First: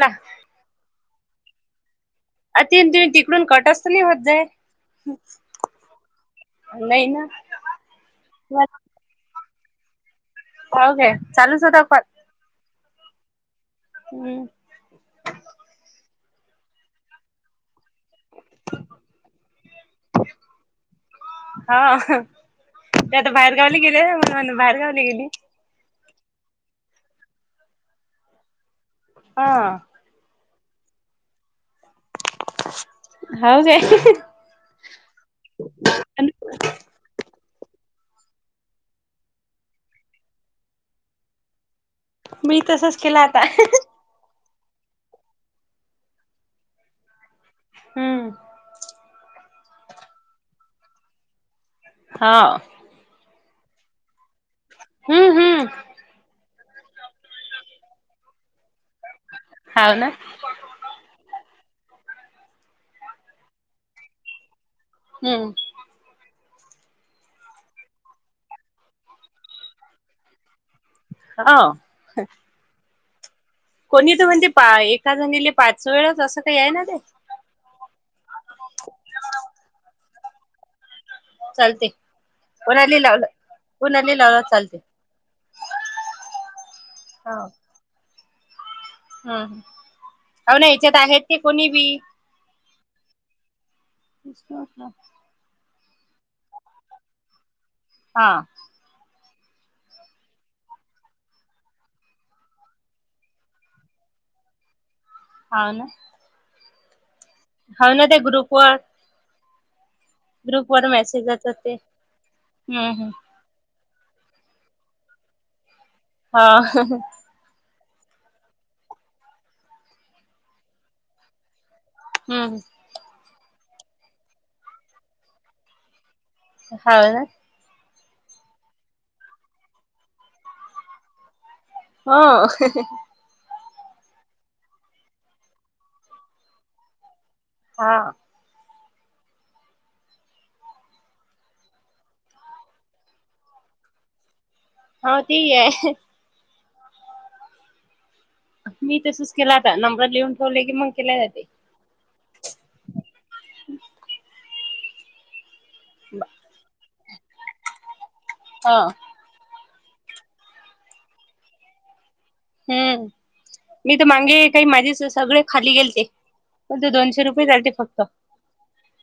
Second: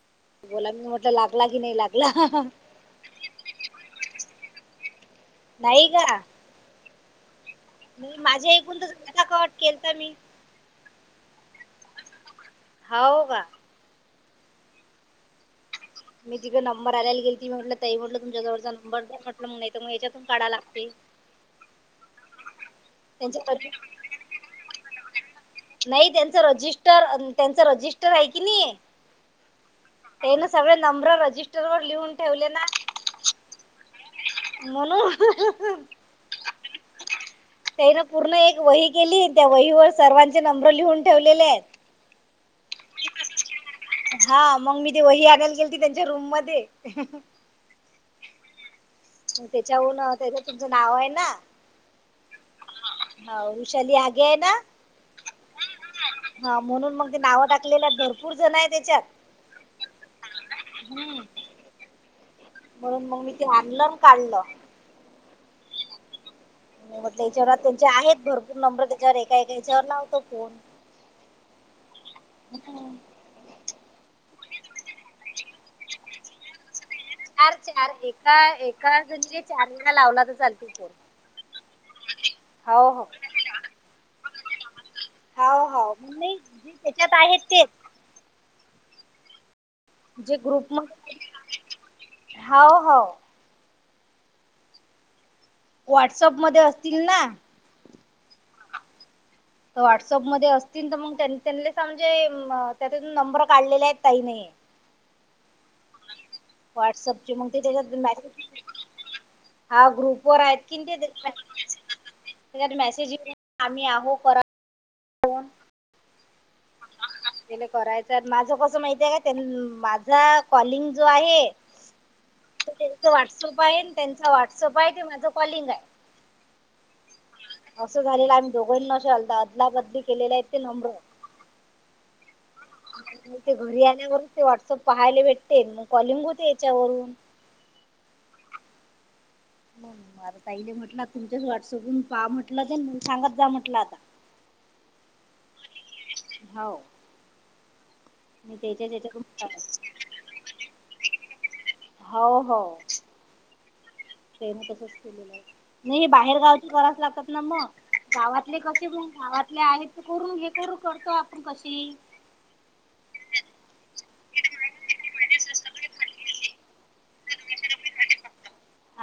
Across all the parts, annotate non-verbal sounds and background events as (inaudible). अ बोला मी म्हटल लागला की नाही लागला? अ ते तु तिकडून कट असत नाही होत जाय नाहीई का? नाही ना म माझ्या ऐकून तर कता कट केलता मी हो काय चालूच होता कॉल. हो का? हम्म मी तिक नंबर आणायला गेलती म्ह ताई म्हटलं तुमच्या जवळचा नंबर म्हटल मग नाही तर मग याच्यातून काढा लागतील. हा ते आता बाहेर गावले गेले म बाहेर गावली गेली. रजिटर त्यांच रजिस्टर आहे कि नाही हा. त्यानं सगळे नंबर रजिस्टर लिहून ठेवले ना हो का? म्हणून त्यान पूर्ण एक वही केली त्या वहीवर सर्वांचे नंबर लिहून ठेवलेले आहेत. मी तसंच केलं आता हा मग मी ते वही आणायला गेल त त्यांच्या रूम मध्ये हम्म. त्याच्याहून त्याच तुमचं नाव आहे ना हा. हो उषाली आगे आहे ना हम्म हम्म हा म्हणून मग ते नाव टाकलेलं भरपूर जण आहे त्याच्यात हाव ना. हम्म म्हणून मग मी ते आणलं काढलं. हम्म म्हटल याच्यावर त्यांचे आहेत भरपूर नंबर त्याच्यावर एका एका याच्यावर लाव्हतो फोन हा कोणी तर म्हणते एका झालेले पाच वेळा असं काही आहे ना ते चार चार एका एका म्हणजे चार लावला तर चालतो फोन चालते हो कोणाला हो लावला कोणाला लावला चालते हो हो मी जे त्याच्यात आहेत तेच हा हा अवना याच्यात ग्रुपमध्ये आहेत ते कोणी बी हो हो विसलं व्हॉट्सअप मध्ये असतील ना? हा. व्हॉट्सअपमध्ये असतील तर मग त्यां स म्हणजे त्यातून नंबर काढलेले आहेत ताईने ह हा ना. व्हॉट्सअपची मग ते हाव त्याच्यात ना ते मॅसेज ग्रुप वर हा ग्रुप वर आहेत कि ते मेसेज येतात ते त्याच्यात हम्म हम्म मेसेज आम्ही हो करा हा. त्याला करायचं माझ कसं माहती आहे का माझा कॉलिंग जो आहे हम्म त्यांच व्हॉट्सअप आहे त्यांचा व्हॉट्सअप आहे ते माझं कॉलिंग आहे हा ना. असं झालेलं आम्ही दोघां नशलता अदला बदली केलेला आहे ते नम्बर हा. ते घरी आल्यावरच ते व्हॉट्सअप पाहायला भेटते मग कॉलिंग होते याच्यावरून हा मग ताईने म्हटलं तुमच्याच व्हॉट्सअपून पाहा म्हटलं ते सांगत जा म्हटलं आता हा ते आहे हो त्याच्या मी त्याच्याकडून तसंच केला होता नंबर लिहून ठेवले की मग केल्या जाते हो हो मी बाहेर गावातले करावच लागतात ना मग गावातले हा कसे जे आहे ते करून घेतो करतो आपण कशी हम्म मी तर मांगे, काही माझे स सगळे खाली गेलते. (unintelligible) ते दोनशे रुपये झालते फक्त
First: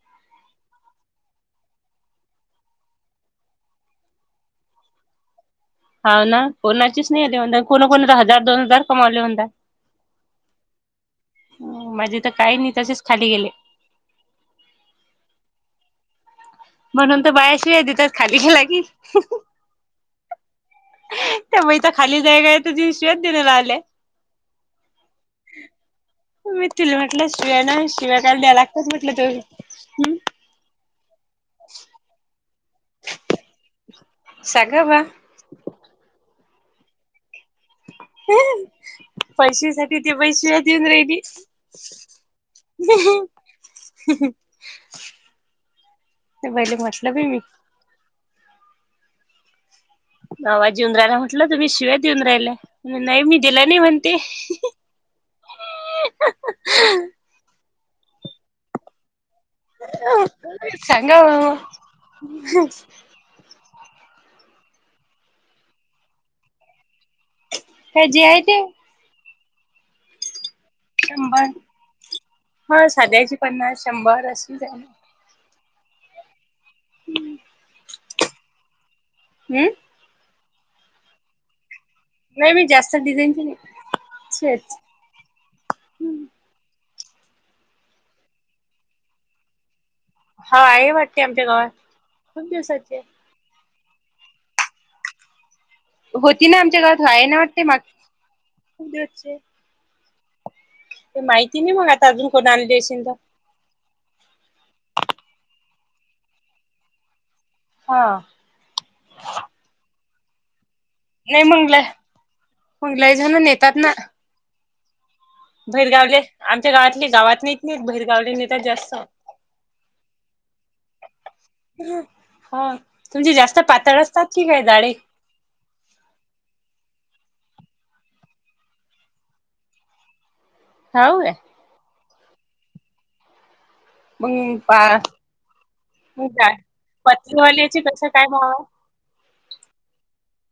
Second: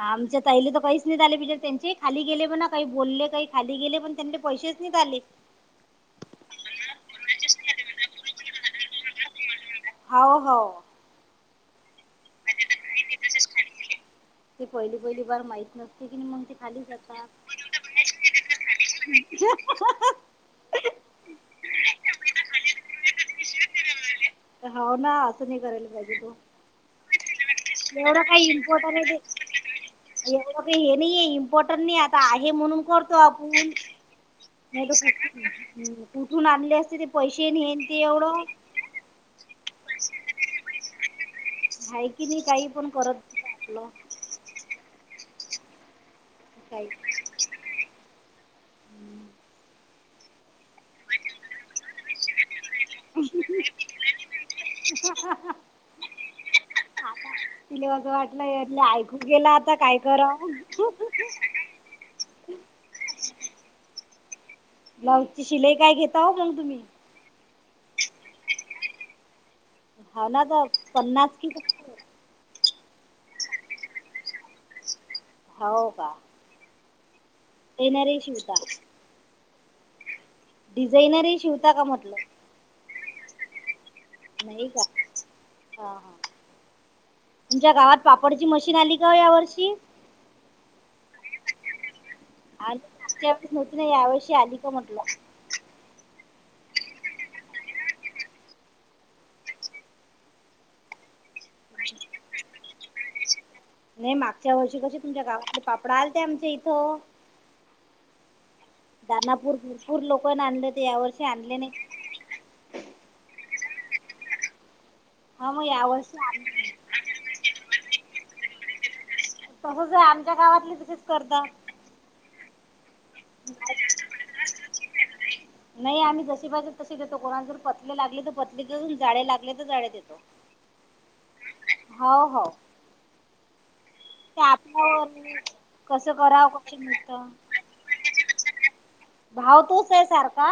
आमच्या ताईले त काहीच नाही झाले, बिचार त्यांचे खाली गेले पण ना, काही बोलले काही खाली गेले पण त्यांनले पैसे (unintelligible) झाली हौ ना कोणाचीच नाही आले अवंदा, कोणा कोणा तर हजार दोन हजार कमावले म्हणता हौ हौ. उ माझे त काही नई, तसेच खाली गेले. ते पहिली पहिली बार माहित नसते कीनि मंग ते खाली म्हणून तर जातात बाया शिव्या देतात खाली गेला की त्या बईता खाली (unintelligible) शिव्याच देऊ राहिले. हौ ना असं नाही करायला पाहिजे तो मी तुला म्हटलं (unintelligible) शिव्या ना शिव्या एवढं काय काही द्याय लागतात इम्पॉर्टन म्हटलं ये तु हम् ते, एवढं काही हे नाही ये इम पटण नाही आता आहे म्हणून करतो आपण सांगा बा कुठून आणले असते ते पैसे आणि हे न ते एवढं पैशसाठी ती बाई शिव्या देऊ राहिले आहे की नाही काही पण करत नाही आपलं हह ते पहिले म्हतलब आहे मी हम्म नवाज येेऊन राहियला म्हटलं तुम्ही शिव्या देऊन राहिल नाही मी दिला नाही म्हणते तिले अस वाटला (unintelligible) आय गेल आता काय कराव? सांगा ब्लाऊजची शिलाई काय घेताव मंग तुम्ही? काय जे आहे ते हा ना तर पन्नास कि (unintelligible) हो साध्याची पन्नास शंभर अशी झाली हौ का? (unintelligible) येणारे शिवता हम्म. डिझायनर हे शिवता का म्हट? नई मी जास्त डिझाईनचे नई नाही का हा हा तुमच्या गावात पापडची मशीन आली का या वर्षी हा आहे वाटते आमच्या गावात खूप दिवसाची आधीच माहित नाही या वर्षी आले का म्हटलं होती ना आमच्या गावात व्हाय ना वाटते मग ख ते माहिती नाही मग आता अजून कोण आणली असशे तर नाही मागच्या वर्षी कशी तुमच्या गावातले पापडा आला ते आमच्या इथं हा दनापूर भरपूर लोक आणले ते या वर्षी आणले नाही. लई जण नेतात ना. हा मग यावर्षी भैरगावले आणले. आमच्या गावातले गावात नाहीत नाही भैरगावले नेतात जास्त तसच आहे आमच्या गावातली तसच करता हा तुमचे जास्त पातळ असतात की काय हे जाडे? नाही आम्ही जसे पाहिजे तसे देतो कोणाला जर पतले लागले तर पतले देऊन जाडे लागले तर जाडे देतो. हय हो हो मग पाप पा कसं मग कराव जा कक्ष पतलीवाल्याचे कसं काय भाव नुसत. आहे भाव तोच आहे सारखा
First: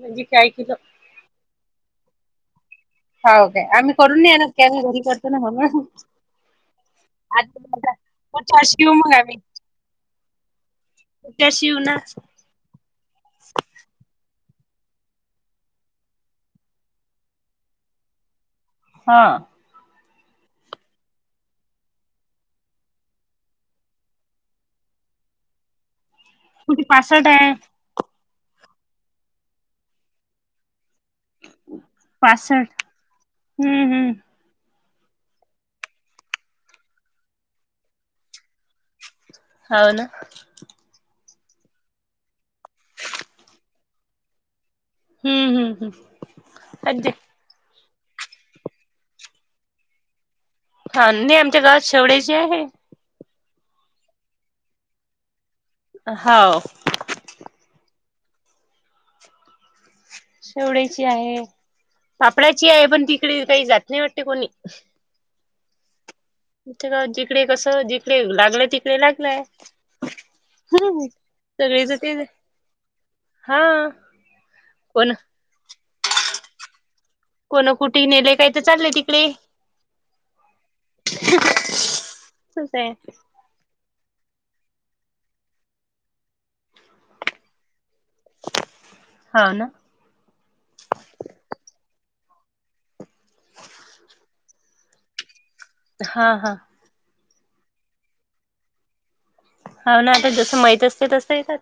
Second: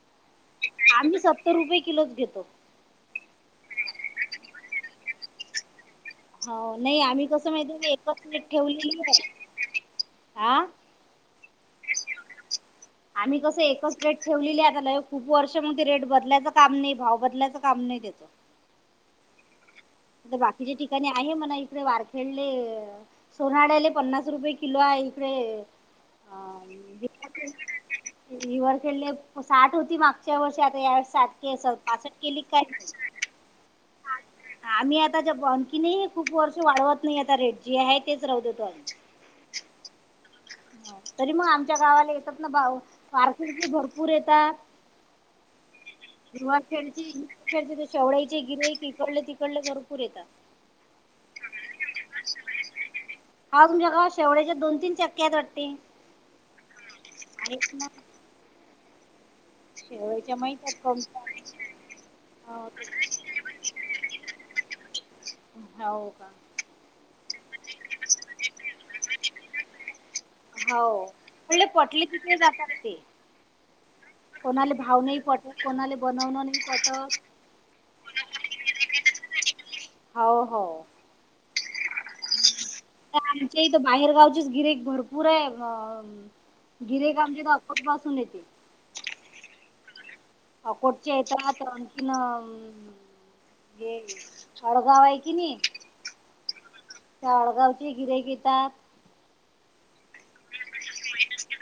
म्हणजे काय किलो आम्ही सत्तर रुपये किलो. किलो. हा काे आम्ही करून न येणार की आम्ही घरी करतो ना म्हणून. हो नाही आम्ही कसं आता माहितीे एकच मिट पुढच्या वर्षी येऊ ठेवलेली मग आम्ही आहे. हा पुढच्या वर्षी येऊ ना आम्ही कस एकच प्लेट. ठेवलेली आ खूप वर्ष मग रेट बदलायच काम नाही भाव बदलायचं काम नाही त्याच. हा तर बाकीच्या ठिकाणी आहे म्हणा इकडे वारखेडले सोनाळ्याले पन्नास रुपये किलो आहे. इकडे कुठे पंचसष्ठ आहे. ह वर खेळले साठ होती मागच्या वर्षी आता या. सात केे पासष्ट केली काय? पासष्ट हम्म हम्म आम्ही आता ज बखीने खूप वर्ष वाढवत नाही आता रेट जी आहे तेच राहततो आण. हो ना तरी मग आमच्या गावाला येतात ना भाव पार्किंग भरपूर येतात. हम्म हम्म रुवा खेळची हम्म खेळची ते. शेवडईचे गिरई तिकडले तिकडले भरपूर येतात. हा नाही आमच्या गावात शेवळे्या चे आहे हा तुमच्या का शेवट्याच्या दोन तीन चक्क्यात वाटते? हाव शेवळ्याच्या माहित शेवड्याची आहेत आहे सापडाची आहे पण तिकडे काही जात नाही वाटते कोणी. (inaudible) हो का? जिकडे कसं जिकडे लागलय तिकडे लागलंय. हो हम्म म्हणले सगळेच पटली तेच तिथे जातात ते. हा कोणाले भाव कोण नाही पटत कोणाले बनवणं नाही पटत. कोण कुठे नेलंय काही तर चाललंय तिकडे. हो हो तसं आहे आमच्या बाहेर गाव. गिर्‍हाईक भरपूर आहे. शनेची (inaudible) हाव ना अ कोठची यता आता अ तिन. हे अडगाव आहे कि नाही. हा हा. त्या आडगावचे गिरे घेतात. हा ना, आता जस माहीत असते, तस येतात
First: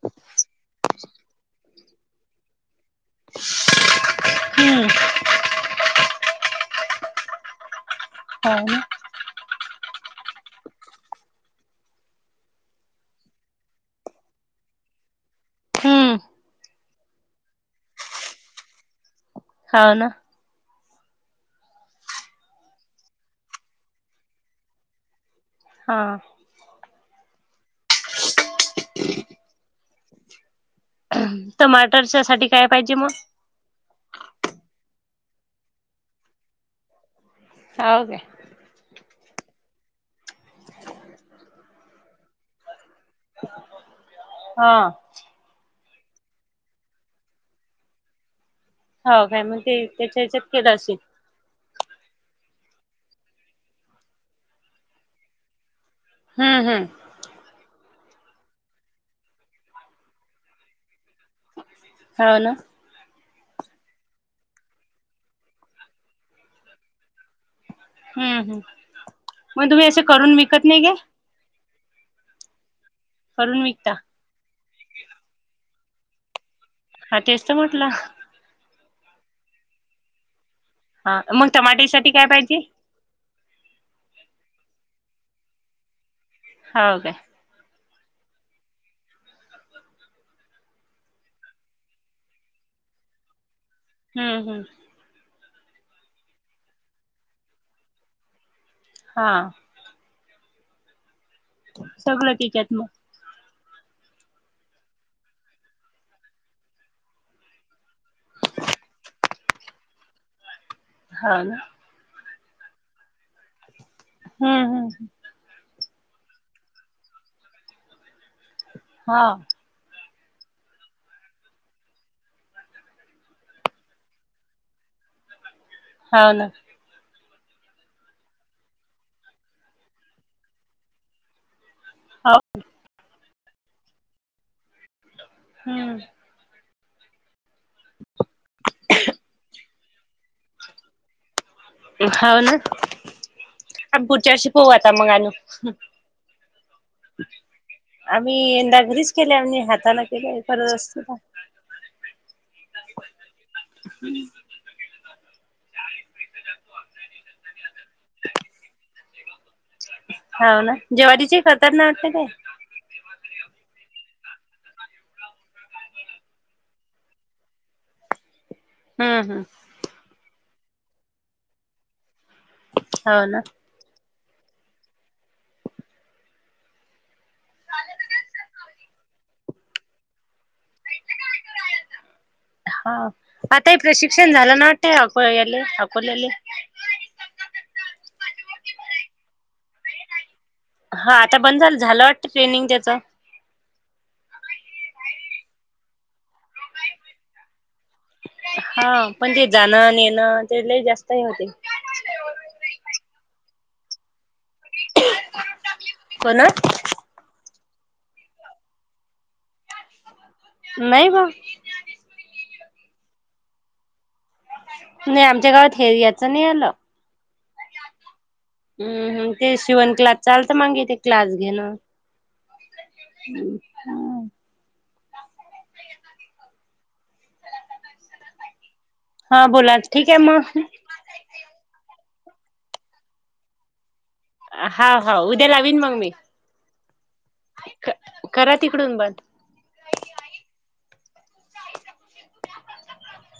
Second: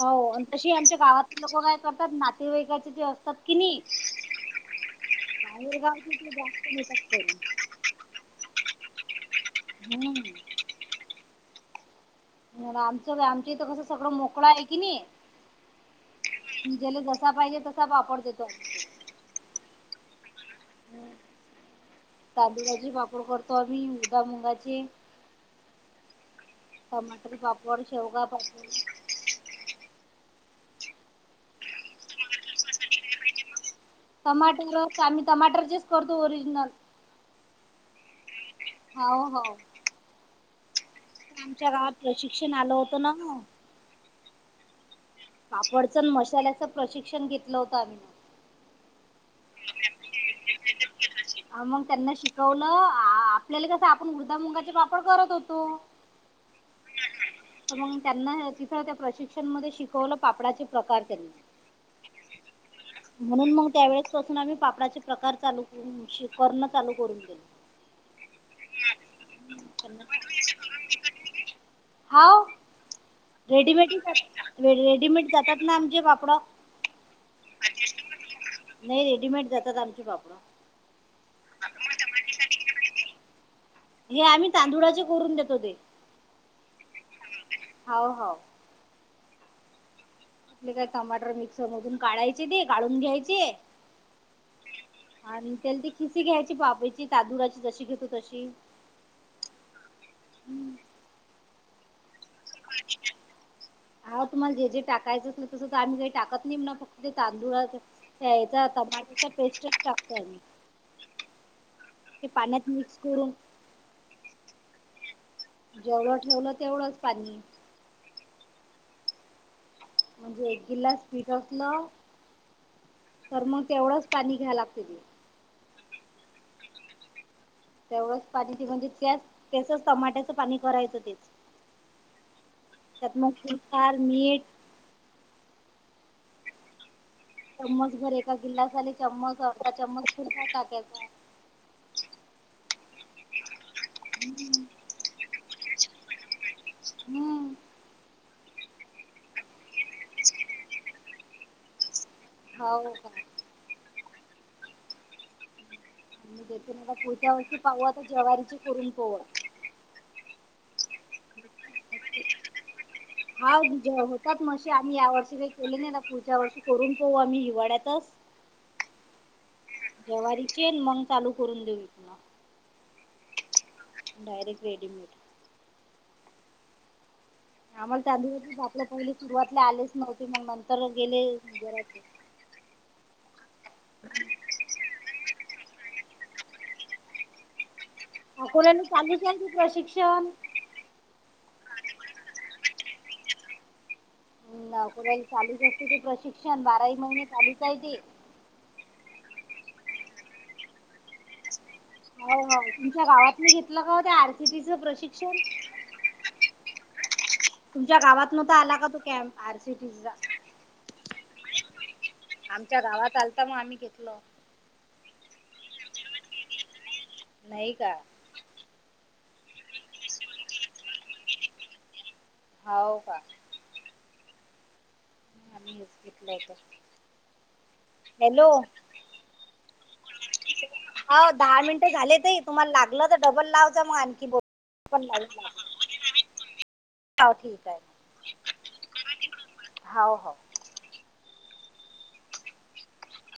हो आणि तशी आमच्या गावातले लोक काय नातेवाईकाचे ते असतात कि नाही, हम्म (inaudible) (unintelligible) (inaudible) हो ना. हम्म. म आमचं, आमच्या इथं कसं, सगळं मोकळं आहे की नाही. हम्म ज्याला जसा पाहिजे तसा, वापडते तो. हा ना. हम् तांदुळाचे पापड करतो आम्ही, उडादा मुंगाचे, हा. टमाटर पापोड, शेवगा पापोड, टमाटरच्या साठी काय पाहिजे मग? टमाटर. आम्ही टमाटरचेच करतो ओरिजिनल. हाव काय. हाव, हाव. च्या गावात प्रशिक्षण आलं होतं ना. हा. वडचण मशल्याचं प्रशिक्षण घेतलं होतं आम्ही. हो काय, मग ते त्याच्या हेच्यात केलं असेल. अ मग त्यांना शिकवलं अ आ आपल्याला कसं आपण उदा, मुंगाचे पापड करत होतो. हम्म हम्म. तर त्यांना तिथं त्या प्रशिक्षण मध्ये शिकवलं, पापडाचे प्रकार त्यांनी. हव ना. म्हणून मग त्यावेेळेस पासून आम्ही पापडाचे प्रकार चालू श करण चालू करून दिलं. हम्म हम्म मग तुम्ही असं करून विकत नाही काय हाव. करून विकता रेडीमेड, रेडीमेड जातात ना आमचे पापड. हा तेच तर म्हटलं. नाही रेडीमेड जातात आमचे पापड. हा मग टमाटे साठी काय पाहिजे? हे आम्ही तांदुळाचे करून देत होते. हा काय. हाव, हाव. आपले काय टमाटर मिक्सर मधून काढायचे ते, काढून घ्यायचे. हम्म हम्म. आणि त्याला ती खिसी घ्यायची वाफेची ची तादुलाची जशी घेतो तशी. हा. हम्म सगळं तिच्यात मग. हा तुम्हाला जे जे टाकायचं असल, तस तर आम्ही काही टाकत नाही ना, फक्त ते तांदूळातयचा टमाटोच पेस्टच टाकतोय आमी. हा ना. ते पाण्यात मिसळून हा हा ह. जेवढं ठेवलं तेवढंच पाणी. हा. म्हणजे एक ग्लास पिकतलं. तर मग तेवढंच पाणी घ्यायला लागते. हा ना. तेवढंच पाणी म्हणजे, त्या त्याचच टमाट्याचं पाणी करायचं ते. हाऊ म फार मीट हम्म चम्मच भर एका गिलासले चम्मच अर्धा चम्च हाव ना आम्ही पुढच्या वर्ष पऊ आता मग अनु हम्म. मी यंदा घरीच केल्या हातांना केल्यास खरच ना हो ह देथून मला कोणत्या वस्ती पाहू आता जवारीचे करून पोत (inaudible) हो ना जव्हारीची खातात ना आपल्याकडे हा होतात मसे आम्ही या वर्षी काही केले नाही ना पुढच्या वर्षी करून पू आम्ही हिवाळ्यातच (unintelligible) हम्म हम्म जवारीची येन मग चालू करून देऊ त ना हा ना डारेक्ट रेडीमेड ह मग त्याधातल्या पहिले सुरुवातला आलेच नव्हती मग म्हण हा आता हे प्रशिक्षण झालं ना वाटतं अकोल्याले अकोल्यात चालूच आहे प्रशिक्षण हा आता बंद झालं झालं वाटत ट्रेनिंग त्याच नकऱ्या चालूच असते ते प्रशिक्षण बाराही महिने चालूच आहे ते हा पण ते जाणं नेणं ते जास्त होते हो हो तुमच्या गावात मी घेतलं का हो त्या आरसीटीच प्रशिक्षण कोणात? तुमच्या गावात न आला का तो कॅम्प आर सीटीचा नाही ग आमच्या गावात आलता मग आम्ही घेतल नाही आमच्या गावात हेर याच नाही आलं? नाही का हम्मम ते शिवण क्लास चालत मगे ते क्लास घेणं होव का ह विलेश अस हलो हा बोला ठीक आहे मग. हो दहा मिनटे झालेत तुम्हाला लागलं तर डबल लाव जा मग आण हा हा उद्या लावीन मग मी हो ठीक आहे करा तिकडून बंद. हो हो